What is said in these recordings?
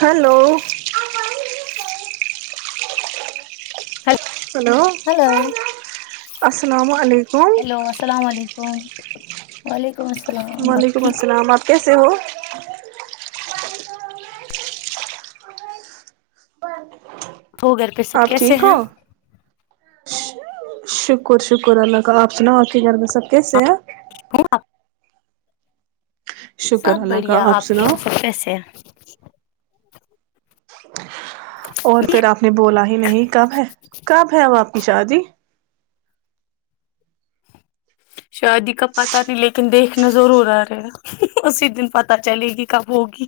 hello [inaudible] hello السلام علیکم hello السلام علیکم وعلیکم السلام آپ ٹھیک کسی ہو تو گھر پہ سب آپ کیسے ٹھیک ہو ہیں شکر شکر اللہ کا آپ سناو آقی گگر میں سب کیسے ہیں ہ [inaudible] سب شکر اللہ کا بڑھیا آپ کے سناؤ مسقے سے [inaudible] اور پھر آپ نے بولا ہی نہیں کب ہے کب ہے اب آپ کی شاہ جی شادی کا پتا نہیں لیکن دیکھنا ضرور آ رہے گا اسی دن پتا چلے گی کب ہوگی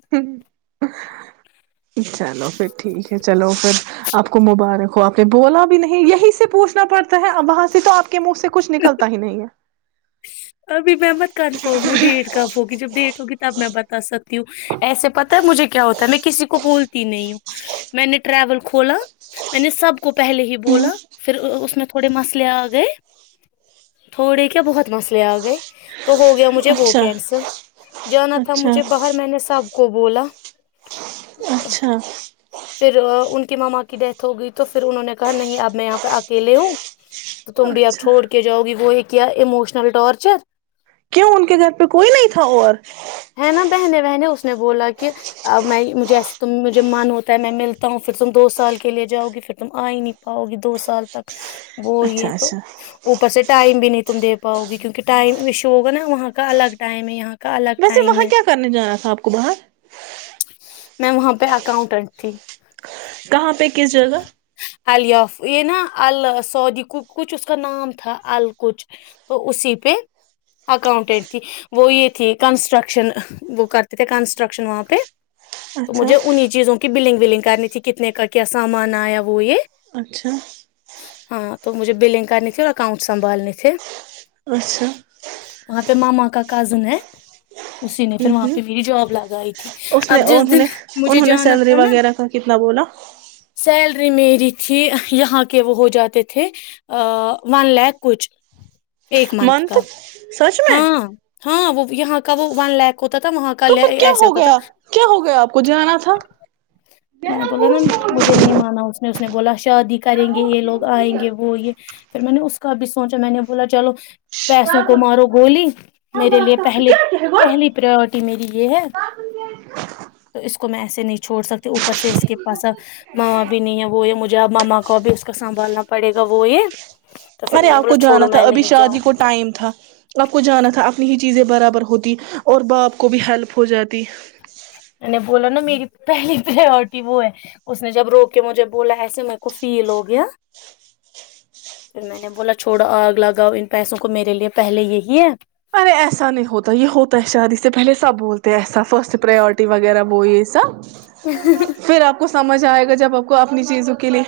چلو پھر ٹھیک ہے چلو پ آپ کو مبارک ہو آپ نے بولا بھی نہیں یہیں سے پوچھنا پڑتا ہے ا وہاں سے تو آپ کے منہ سے کچھ نکلتا ہی نہیں ہے ابھی میں مت کنفر ہوں ڈیٹ کب ہوگی جب ڈیٹ ہوگی تب میں بتا سکتا ہوں ایسے پتا مجھے کیا ہوتا ہے میں کسی کو بولتی نہیں ہوں میں نے ٹریول کھولا میں نے سب کو پہلے ہی بولا ہے پھر اس میں تھوڑے مسئلے آ گئے تھوڑے کیا بہت مسئلے لے آ گئے تو ہو گیا اچھا مجل جانا تھا اچھا مجھ بر س کو بولا پھر اچھا آ، ان ماما کی ڈیتھ ہو گئی تو پھر انہوں نے کہا نہیں اب میں یہاں پہ اکیے ہوں تو تم بھی آپ اچھا چھوڑ کے جاؤ گی وہ کیا اموشن ٹچر ان کے گھر پہ کوئی نہیں تھا اور ہے نا بہنے بہنے اس نے بولا کہ میں مجھے ایسے ت مجھے من ہوتا ہے میں ملتا ہوں پھر تم دو سال کے لیے جاؤ گی پھر تم آ ہی نہیں پاؤ گی دو سال تک وہ اچھا یہ تو اچھا اوپر سے ٹائم بھی نہیں تمے پاؤ گی کیونکہ ٹائمشو ہوگا نا وہاں کا الگ ٹائم ہے یہاں کا الگ ے ٹائم وہاں ہے کیا کرنے جانا تھا آپ کو باہر میں وہاں پہ اکاؤنٹنٹ تھی کہاں پہ کس جگہ ال یاف یہ نا ال سعودی کو کچھ اس کا نام تھا ال کچ تو اسی پہ اکاؤنٹنٹ تھی وہ یہ تھی کنسٹرکشن وہ کرتے تھے کنسٹرکشن وہاں پہ تو اچھا مجھے انہیں چیزوں کہ بلڈنگ ولڈنگ کرنی تھی کتنے کا کیا سامان آیا وہ یہ اچھا ہاں تو مجھے بلنگ کرنی تھی اور اکاؤنٹ سنبھالنے تھے اچھا ماں کا کزن ہے اسی نے ہ پھر وہاں ہ پہ میری جاب لگائی تھی اس نے اب جس انہوں دن نے مجھے انہوں نے جانا سیلری تھا نا وغیرہ کا کتنا بولا سیلری میری تھی یہاں کے وہ ہو جاتے تھے ون لھ کچ ایک منتھ کا سچ میں ہاں ہاں وہ یہاں کا وہ ون لھ تو پھر کیا ہو گیا کیا ہو گیا آپ کو جانا تھا میں بولا نا مجھے نہیں مانا اس نے اس نے بولا شادی کریں گے یہ لوگ آئیں گے وہ یہ پھر میں نے اس کا اب سوچا میں نے بولا چلو پیسوں کو مارو گولی میرے لیے پہلیے پہلی پرورٹی میری یہ ہے تو اس کو میں ایسے نچ چھڑ سکتے اوپر سے اس کے پاس ما بھی نہیں ہے وہ یہ مجھے ماما کو بھی اس کو سنبھالنا پڑے گا وہ یہ تو پھر ارے میں نے آپ کو بولا چھوڑو جانا تھا میں ابھی نہیں شادی جاؤں کو گی، ٹائم تھا آپ کو جانا تھا اپنی چیزیں برابر ہوتی اور باپ کو بھی ہیلپ ہو جاتی میں بولا نہ میری پہلی پرورٹی وہ ہے اس نے جب روک کے مجھے بولا ایسے میر کو فیل ہو گیا پھر میں نے بولا چھوڑو آگ لگاؤ ان پیسوں کو میرے لیے پہلے یہی ہے ارے ایسا نہیں ہوتا یہ ہوتا ہے شادی سے پہلے سب بولتے ایسا فرسٹ پرورٹی وغیرہ وہ یہ سب پھر آپ کو اچھا سمجھ آئے گا جب آپ کو اپنی چیزوں کے لیے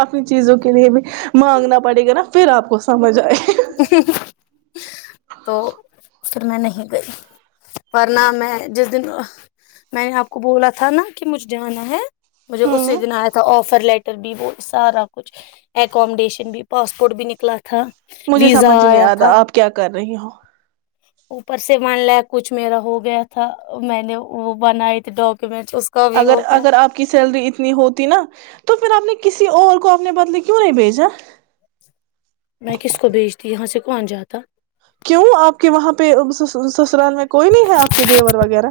اپنی چیزوں کے لیے بھی مانگنا پڑے گا نا پھر آپ کو سمجھ آ ھم تو پھر میں نہیں گئی ورنہ میں جس دن میں نے آپ کو بولا تھا نا کہ مجھے جانا ہے مجھے اسی ہوں دن آیا تھا آفر لیٹ ر بھی وہ سارا کچھ اکمیڈیشن بھی پاسپورٹ بھی نکلا تھا مجھے ویزا سمجھ نہیں آیا آتا تھا آپ کیا کر رہے نہیں ہاں اوپر سے بن ل کچھ میرا ہو گیا تھا میں نے وہ بنائی تھی ڈاکومنٹ اگر اگر آپ کی سیلری اتنی ہوتی نا تو پھر آپ نے کسی اور کو اپنے بدلے کیوں نہیں بھیجا میں کس کو بھیجتی یہاں سے کون جاتا کیوں آپ کے وہاں پہ پ س سسرال میں کوئی نہیں ہے آپ کے دیور وغیرہ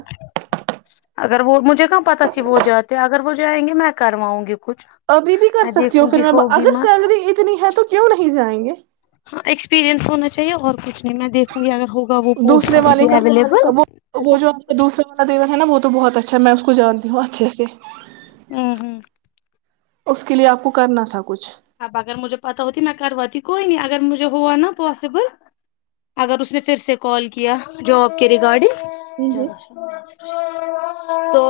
اگر وہ مجھے کہاں پتاہ تھی وہ جاتے اگر وہ جائیں گے میں کرواؤں گی کچھ ابھی بھی کر میں سکتی ہوں دیکھوں پھر گی میں ہوگی اگر مت سیلری اتنی ہے تو کیوں نہیں جائیں گے ہاں ایکسپییرئنس ہونا چاہیے اور کچھ نہیں میں دیکھوں گی اگر ہوگا وہ پوسٹ دوسرے ابھی والے بھی کا اویلیبل وہ وہ جو آ نی دوسرے والا دیا ہے نا وہ تو بہت اچھا میں اس کو جانتی ہوں اچھے سے ہمم ہمم اس کے لیے آپ کو کرنا تھا کچھ اب اگر مجھے پت ہوتی میں کرواتی کوئی نہیں اگر مجھے ہوا نا پاسبل اگر اس نے پھر سے کال کیا جوب کے ریگارڈنگ [unintelligible] تو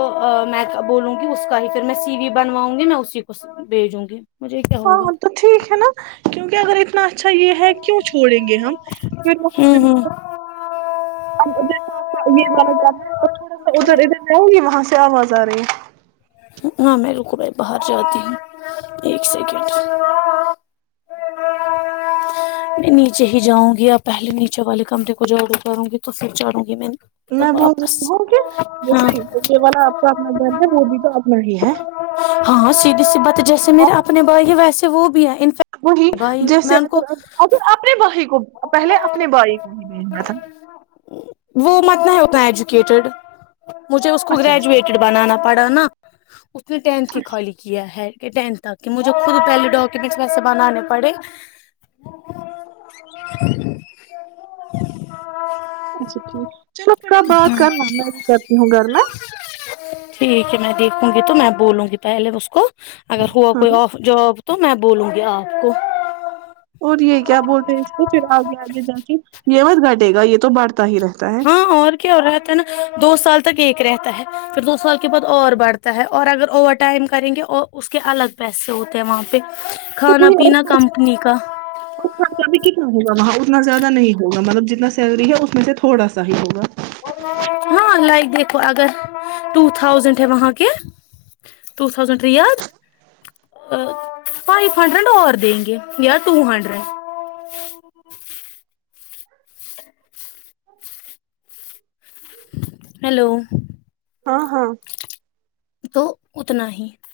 میں بولوں گی اس کا ہی پھر میں سی وی بنواؤں گی میں اسی کو بھیجوں گی مجھے کیا ہوگا ہاں تو ٹھیک ہے نا کیونکہ اگر [unintelligible] [unintelligible] ہوں ہوں تھوڑا سا ادھر ادھر آؤں گی وہاں سے آواز ز ارہی ہے ہاں میں رقئی باہر جاتی ہوں ایک سیکنڈ میں نیچے ہی جاؤں گی آپ پہلے نیچے والے کمرے کو جاڑو کروں گی تو پھر جاڑوں گی میں میں بول رہی واپس ہوں کی ہاں جیسے یہی والا آپ کا اپنا گھر ہے وہ بھی تو اپنا ہی ہے ہاں سیدھی سی بات ہے جیسے میرے اور اپنے بھائی ہے ویسے وہ بھی ہے انفیکٹ وہی بھائی میں جیسے ان کو اگر اگر اپنے بھی کو پہلے اپنے بھائی کو ہی بھیجنا تھا [unintelligible] وہ مت نہ ہے اتنا ایجوکیٹیڈ [unintelligible] مجھے اس کو اچھا اچھا گریجویٹڈ بنانا پڑا نا [unintelligible] اس [unintelligible] اس نے ٹینتھ ہی خالی کیا ہے [unintelligible] ٹینھ تک کہ مجھے خود پہلے ڈاکیومنٹس ویسے بنانے پڑے [unintelligible] [inaudible] [unintelligible] اچھا ٹھ چلو پھر آپ بات کرنا میں بی کر [unintelligible] کرتی ہوں گھر میں [unintelligible] ٹھیک ہے میں دیکھوں گی تو میں بولوں گی پہلے اس کو [unintelligible] اگر ہوا ہاں کوئی آف جوب [unintelligible] تو میں بولوں گی آپ کو [unintelligible] اور یہ کیا بولتے ہیں اس کو پھر آگے آگے جا کے [unintelligible] یہ مت گھٹے گا یہ تو بڑھ [unintelligible] ہاں اور کیا وہ رہا تھا نا دو سال تک [unintelligible] ٹھیک رہتا ہے پھر دو سال کے بعد اور بڑھتا ہے اور اگر اوور ٹائم کریں گے اور اس کے [unintelligible] کھانا اور پینا خرچ کمپنی کا اور خرچہ بھی ک ک ہو گا م [unintelligible] اتنا زیادہ نہیں ہوگا مطلب جتنا سیلری ہے اس میں سے تھوڑا سا ہی ہوگا [unintelligible] ہاں لائک دیکھو اگر ٹو تھاؤزینڈ ہے وہاں کے ٹو تھازینڈ ید فائیو ہنڈریڈ اور دیں گے یار ٹو ہنڈریڈ [unintelligible] جی [unintelligible] ہیلو [unintelligible] ہاں ہاں [unintelligible] تو اتنا ہی [unintelligible]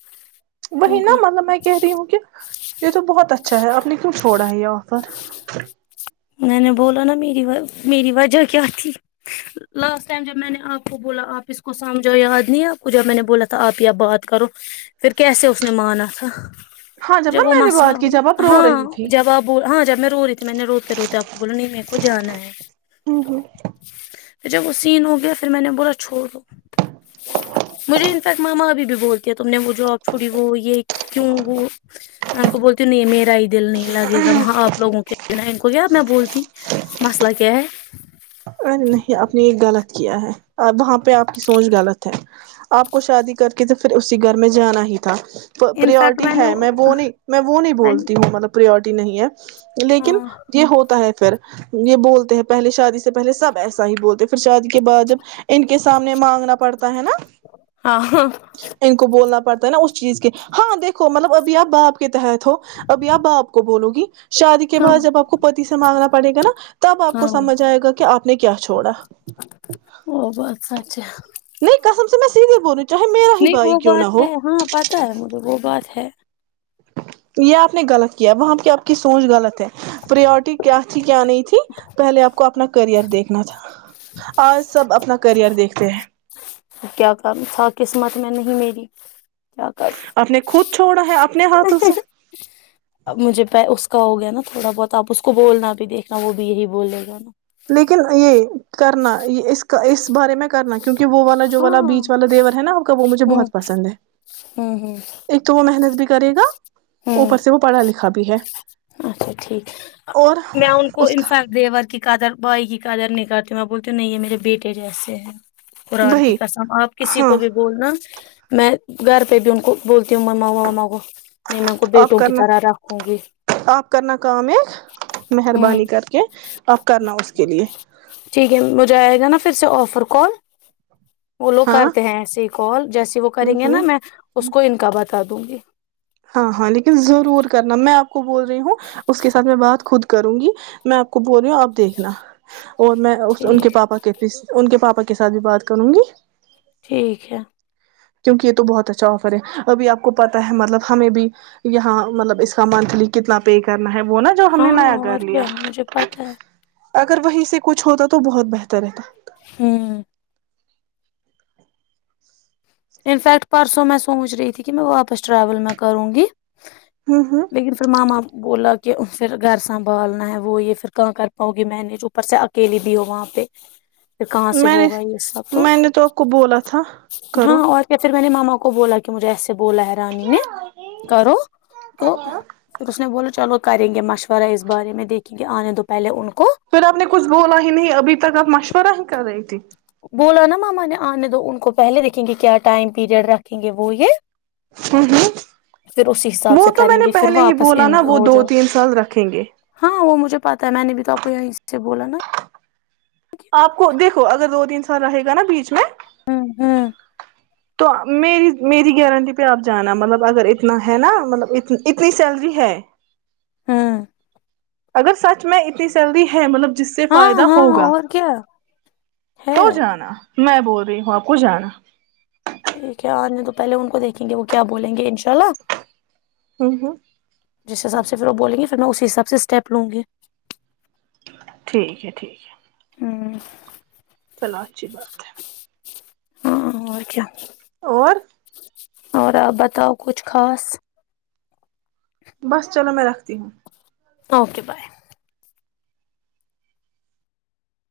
وہی نا ہوگا مطلب میں کہہ رہی ہوں کیا یہ تو بہت اچھا ہے آپ نے کیوں چھوڑا ہے یہ آفر میں نے بولا نا میری میری وجہ کیا تھی لاسٹ ٹائم جب میں نے آپ کو بولا آپ اس کو سمجھو یاد نہیں آپ کو جب میں نے بولا تھا آپ یا بات کرو پھر کیسے اس نے مانا تھا ہاں جب نا وہ میں نے مسئلہ بات کی ہو جب آپ رو ہاں رہی تھی جب آپ ہاں جب میں رو رہی تھی میں نے روتے روتے میر کو جانا ہے ہوں ہوں جب وہ سین ہو گیا پھر میں نے بولا چھوڑ دو مجھے ان تک ماما ا بھی بولتی تم نے وہ جاب چھڑی وہ یہ کیوں وہ ان کو بولتی نہیں میرا ہی دل نہیں لگے گا وہاں آپ لگوں کے بنا ان کو کیا میں بولتی مسئلہ کیا ہے ارے نہیں اپپ نے یہ غلط کیا ہے وہاں پہ آپ کی سوچ غلط ہے آپ کو شادی کر کے تو پھر اسی گھر میں جانا ہی تھا انفیکٹ پریورٹی ہے میں وہ نے نہیں میں وہ نہیں بولتی ہوں مطلب پریورٹی نہیں ہے لیکن ہاں یہ ہوتا ہے پھر یہ بولتے ہیں پہلے شادی سے پہل سب ایسا ہی بولتے پھر شادی کے بعد جب ان کے سامنے مانگنا پڑتا ہے نا ہاں ان کو بولنا پڑتا نا اس چیز کے ہاں دیکھو مطلب ابھی آپ باپ کے تحت ہو ابھی آپ باپ کو بولو گی شادی کے ہاں بعد جب آپ کو پتی سے مانگنا پڑے گا نا تب آپ کو ہاں سمجھ آئے گا آپ نے کیا چھوڑا وہ بس اچ ہے نہیں کسم سے میں سیدھے بول رہوں نہیں وہ بات ہے ہاں پتا ہے مجھے وہ بات ہے یہ آپ نے غلط کیا وہاں پہ آپ کی سوچ غلط ہے پرورٹی کیا تھی کیا نہیں تھی پہلے آپ کو اپنا کرئر دیکھنا تھا آج سب اپنا کرئر دیکھتے ہیں کیا کر تھا قسمت میں نہیں میری کیا کر آپ نے خود چھوڑا ہے اپنے ہاتھوں سے مجھے پ اس کا ہو گیا نا تھوڑا بہت آپ اس کو بولنا بھی دیکھنا وہ بھی یہی بول رہے گا نا لیکن یہ کرنا اس کا اس بارے میں کرنا کیا کیہ وہ والا جو والا ہاں بیچ والا دیور ہے نا آپ کا وہ مجھے ہوں بہت پسند ہے ہوں ہوں ایک تو وہ محنت بھی کرے گا ہوں اوپر سے وہ پڑھا لکھا بھی ہے اچھا ٹھیک اور میں انن کو اس کا انفیکٹ دیور کی کا قدر بھائی کی قدر نہیں کرتی میں بولتی نہیں یہ میرے بیٹے جیسے ہیں قرآن کی وہی قسم آپ کسی ہاں کو بھی بولنا میں گھر پہ بونن کو بولتیوں مماا وما گو نہیں میں ان کو آپ بیٹوں کی کرنا طرح رکھوں گی آپ کرنا کام ایک ہوں مہربانی کر کے آپ کرنا اس کے لیے ٹھیک ہے مجھے آئے گا نا پھر سے آفر کون وہ لوگ ہاں کرتے ہیں اس کال جیسی وہ ہ کریں گے ہ نا میں اس کو ان کا بتا دوں گی [unintelligible] ہاں ہاں لیکن ضرور کرنا میں کو بول رہی ہوں اس کے ساتھ میں بات خود کروں گی میں آپ کو بول رہی ہوں آپ دیکھنا اور میں ان کے ٹھیک پاپا کے ان کے پاپا پپا کے ساتھ بھی بات کروں گی ٹھیک ہے کیونکہ یہ تو بہت اچھا آفر ہے ابھی آپ کو پتا ہے مطلب ہمیں بھی یہاں مطلب اس کا مکان کے لیے کتنا پے کرنا ہے وہ نا جو ہم نے ہاں نیا گھر اور لیا کیا مجھے پتا ہے اگر وہیں سے کچھ ہوتا تو بہت بہتر رہتا ہوں انفیکٹ پرسوں میں سوچ رہی تھی کہ میں واپس ٹریول میں کروں گی ہ ہ لیکن پھر مم آپ بولا کہ پھر گھر سنبھالنا ہے وہ یہ پھر کہاں کر پاؤ گی میں نے جو اوپر سے اکیلی بھی ہو وہاں پہ پھر کہاں سے میں نے ہوگا یہ سب میں نے تو آ کو بولا تھا ہاں کرو اور کیا پھر میں نے ماما کو بولا مجھے ایسے بولا ہے رانی نے کرو تو پھر اس نے بولاو چلو کریں گے مشورہ اس بارے میں دیکھیں گے آنے دو پہلے ان کو پھر آپ نے کچھ بولا ہی نہیں ابھی تک آپ مشورہ ہی کر رہی تھی بولا نا ماما نے آنے دو ان کو پہلے دیکھیں گے کیا ٹائم پیریڈ رکھیں گے وہ یہ ہ ہ پھر اسی حساب وہ سے تو کریں میں نے گے پھر پہلے ہی واپس بولا ان نا وہ ہو دو جاؤ تین سال رکھیں گے ہاں وہ مجھے پہ ہے میں نے بھی تو آپ کو یہ سے بولا نا آپ کو دیکھو اگر دو تین سے سر رہے گا نا بیچ میں ہاں ہاں تو میری میری گارنٹی پہ آپ جانا مطلب اگر اتنا ہے نا مطلب ا اتنی سیلری ہے ہاں اگر سچ میں اتنی سیلری ہے مطلب جس سے ہاں فائدہ ہاں ہوگا اور کیا ہے تو جانا میں بول رہی ہوں آپ کو جانا ٹھیک ہے آنے تو پہلے ان کو دیکھیں گے وہ کیا بولیں گے انشاء اللہ ہوں ہوں جس حساب سے پھر وہ بولیں گے میں اسی حساب سے اسٹیپ لوں گی ٹھیک ہے ٹھیک ہے ہوں چلو اچھی بات ہے ہاں اچھا اور اور آپ بتاؤ کچھ خاص بس چلو میں رکھتی ہوں اوکے بائے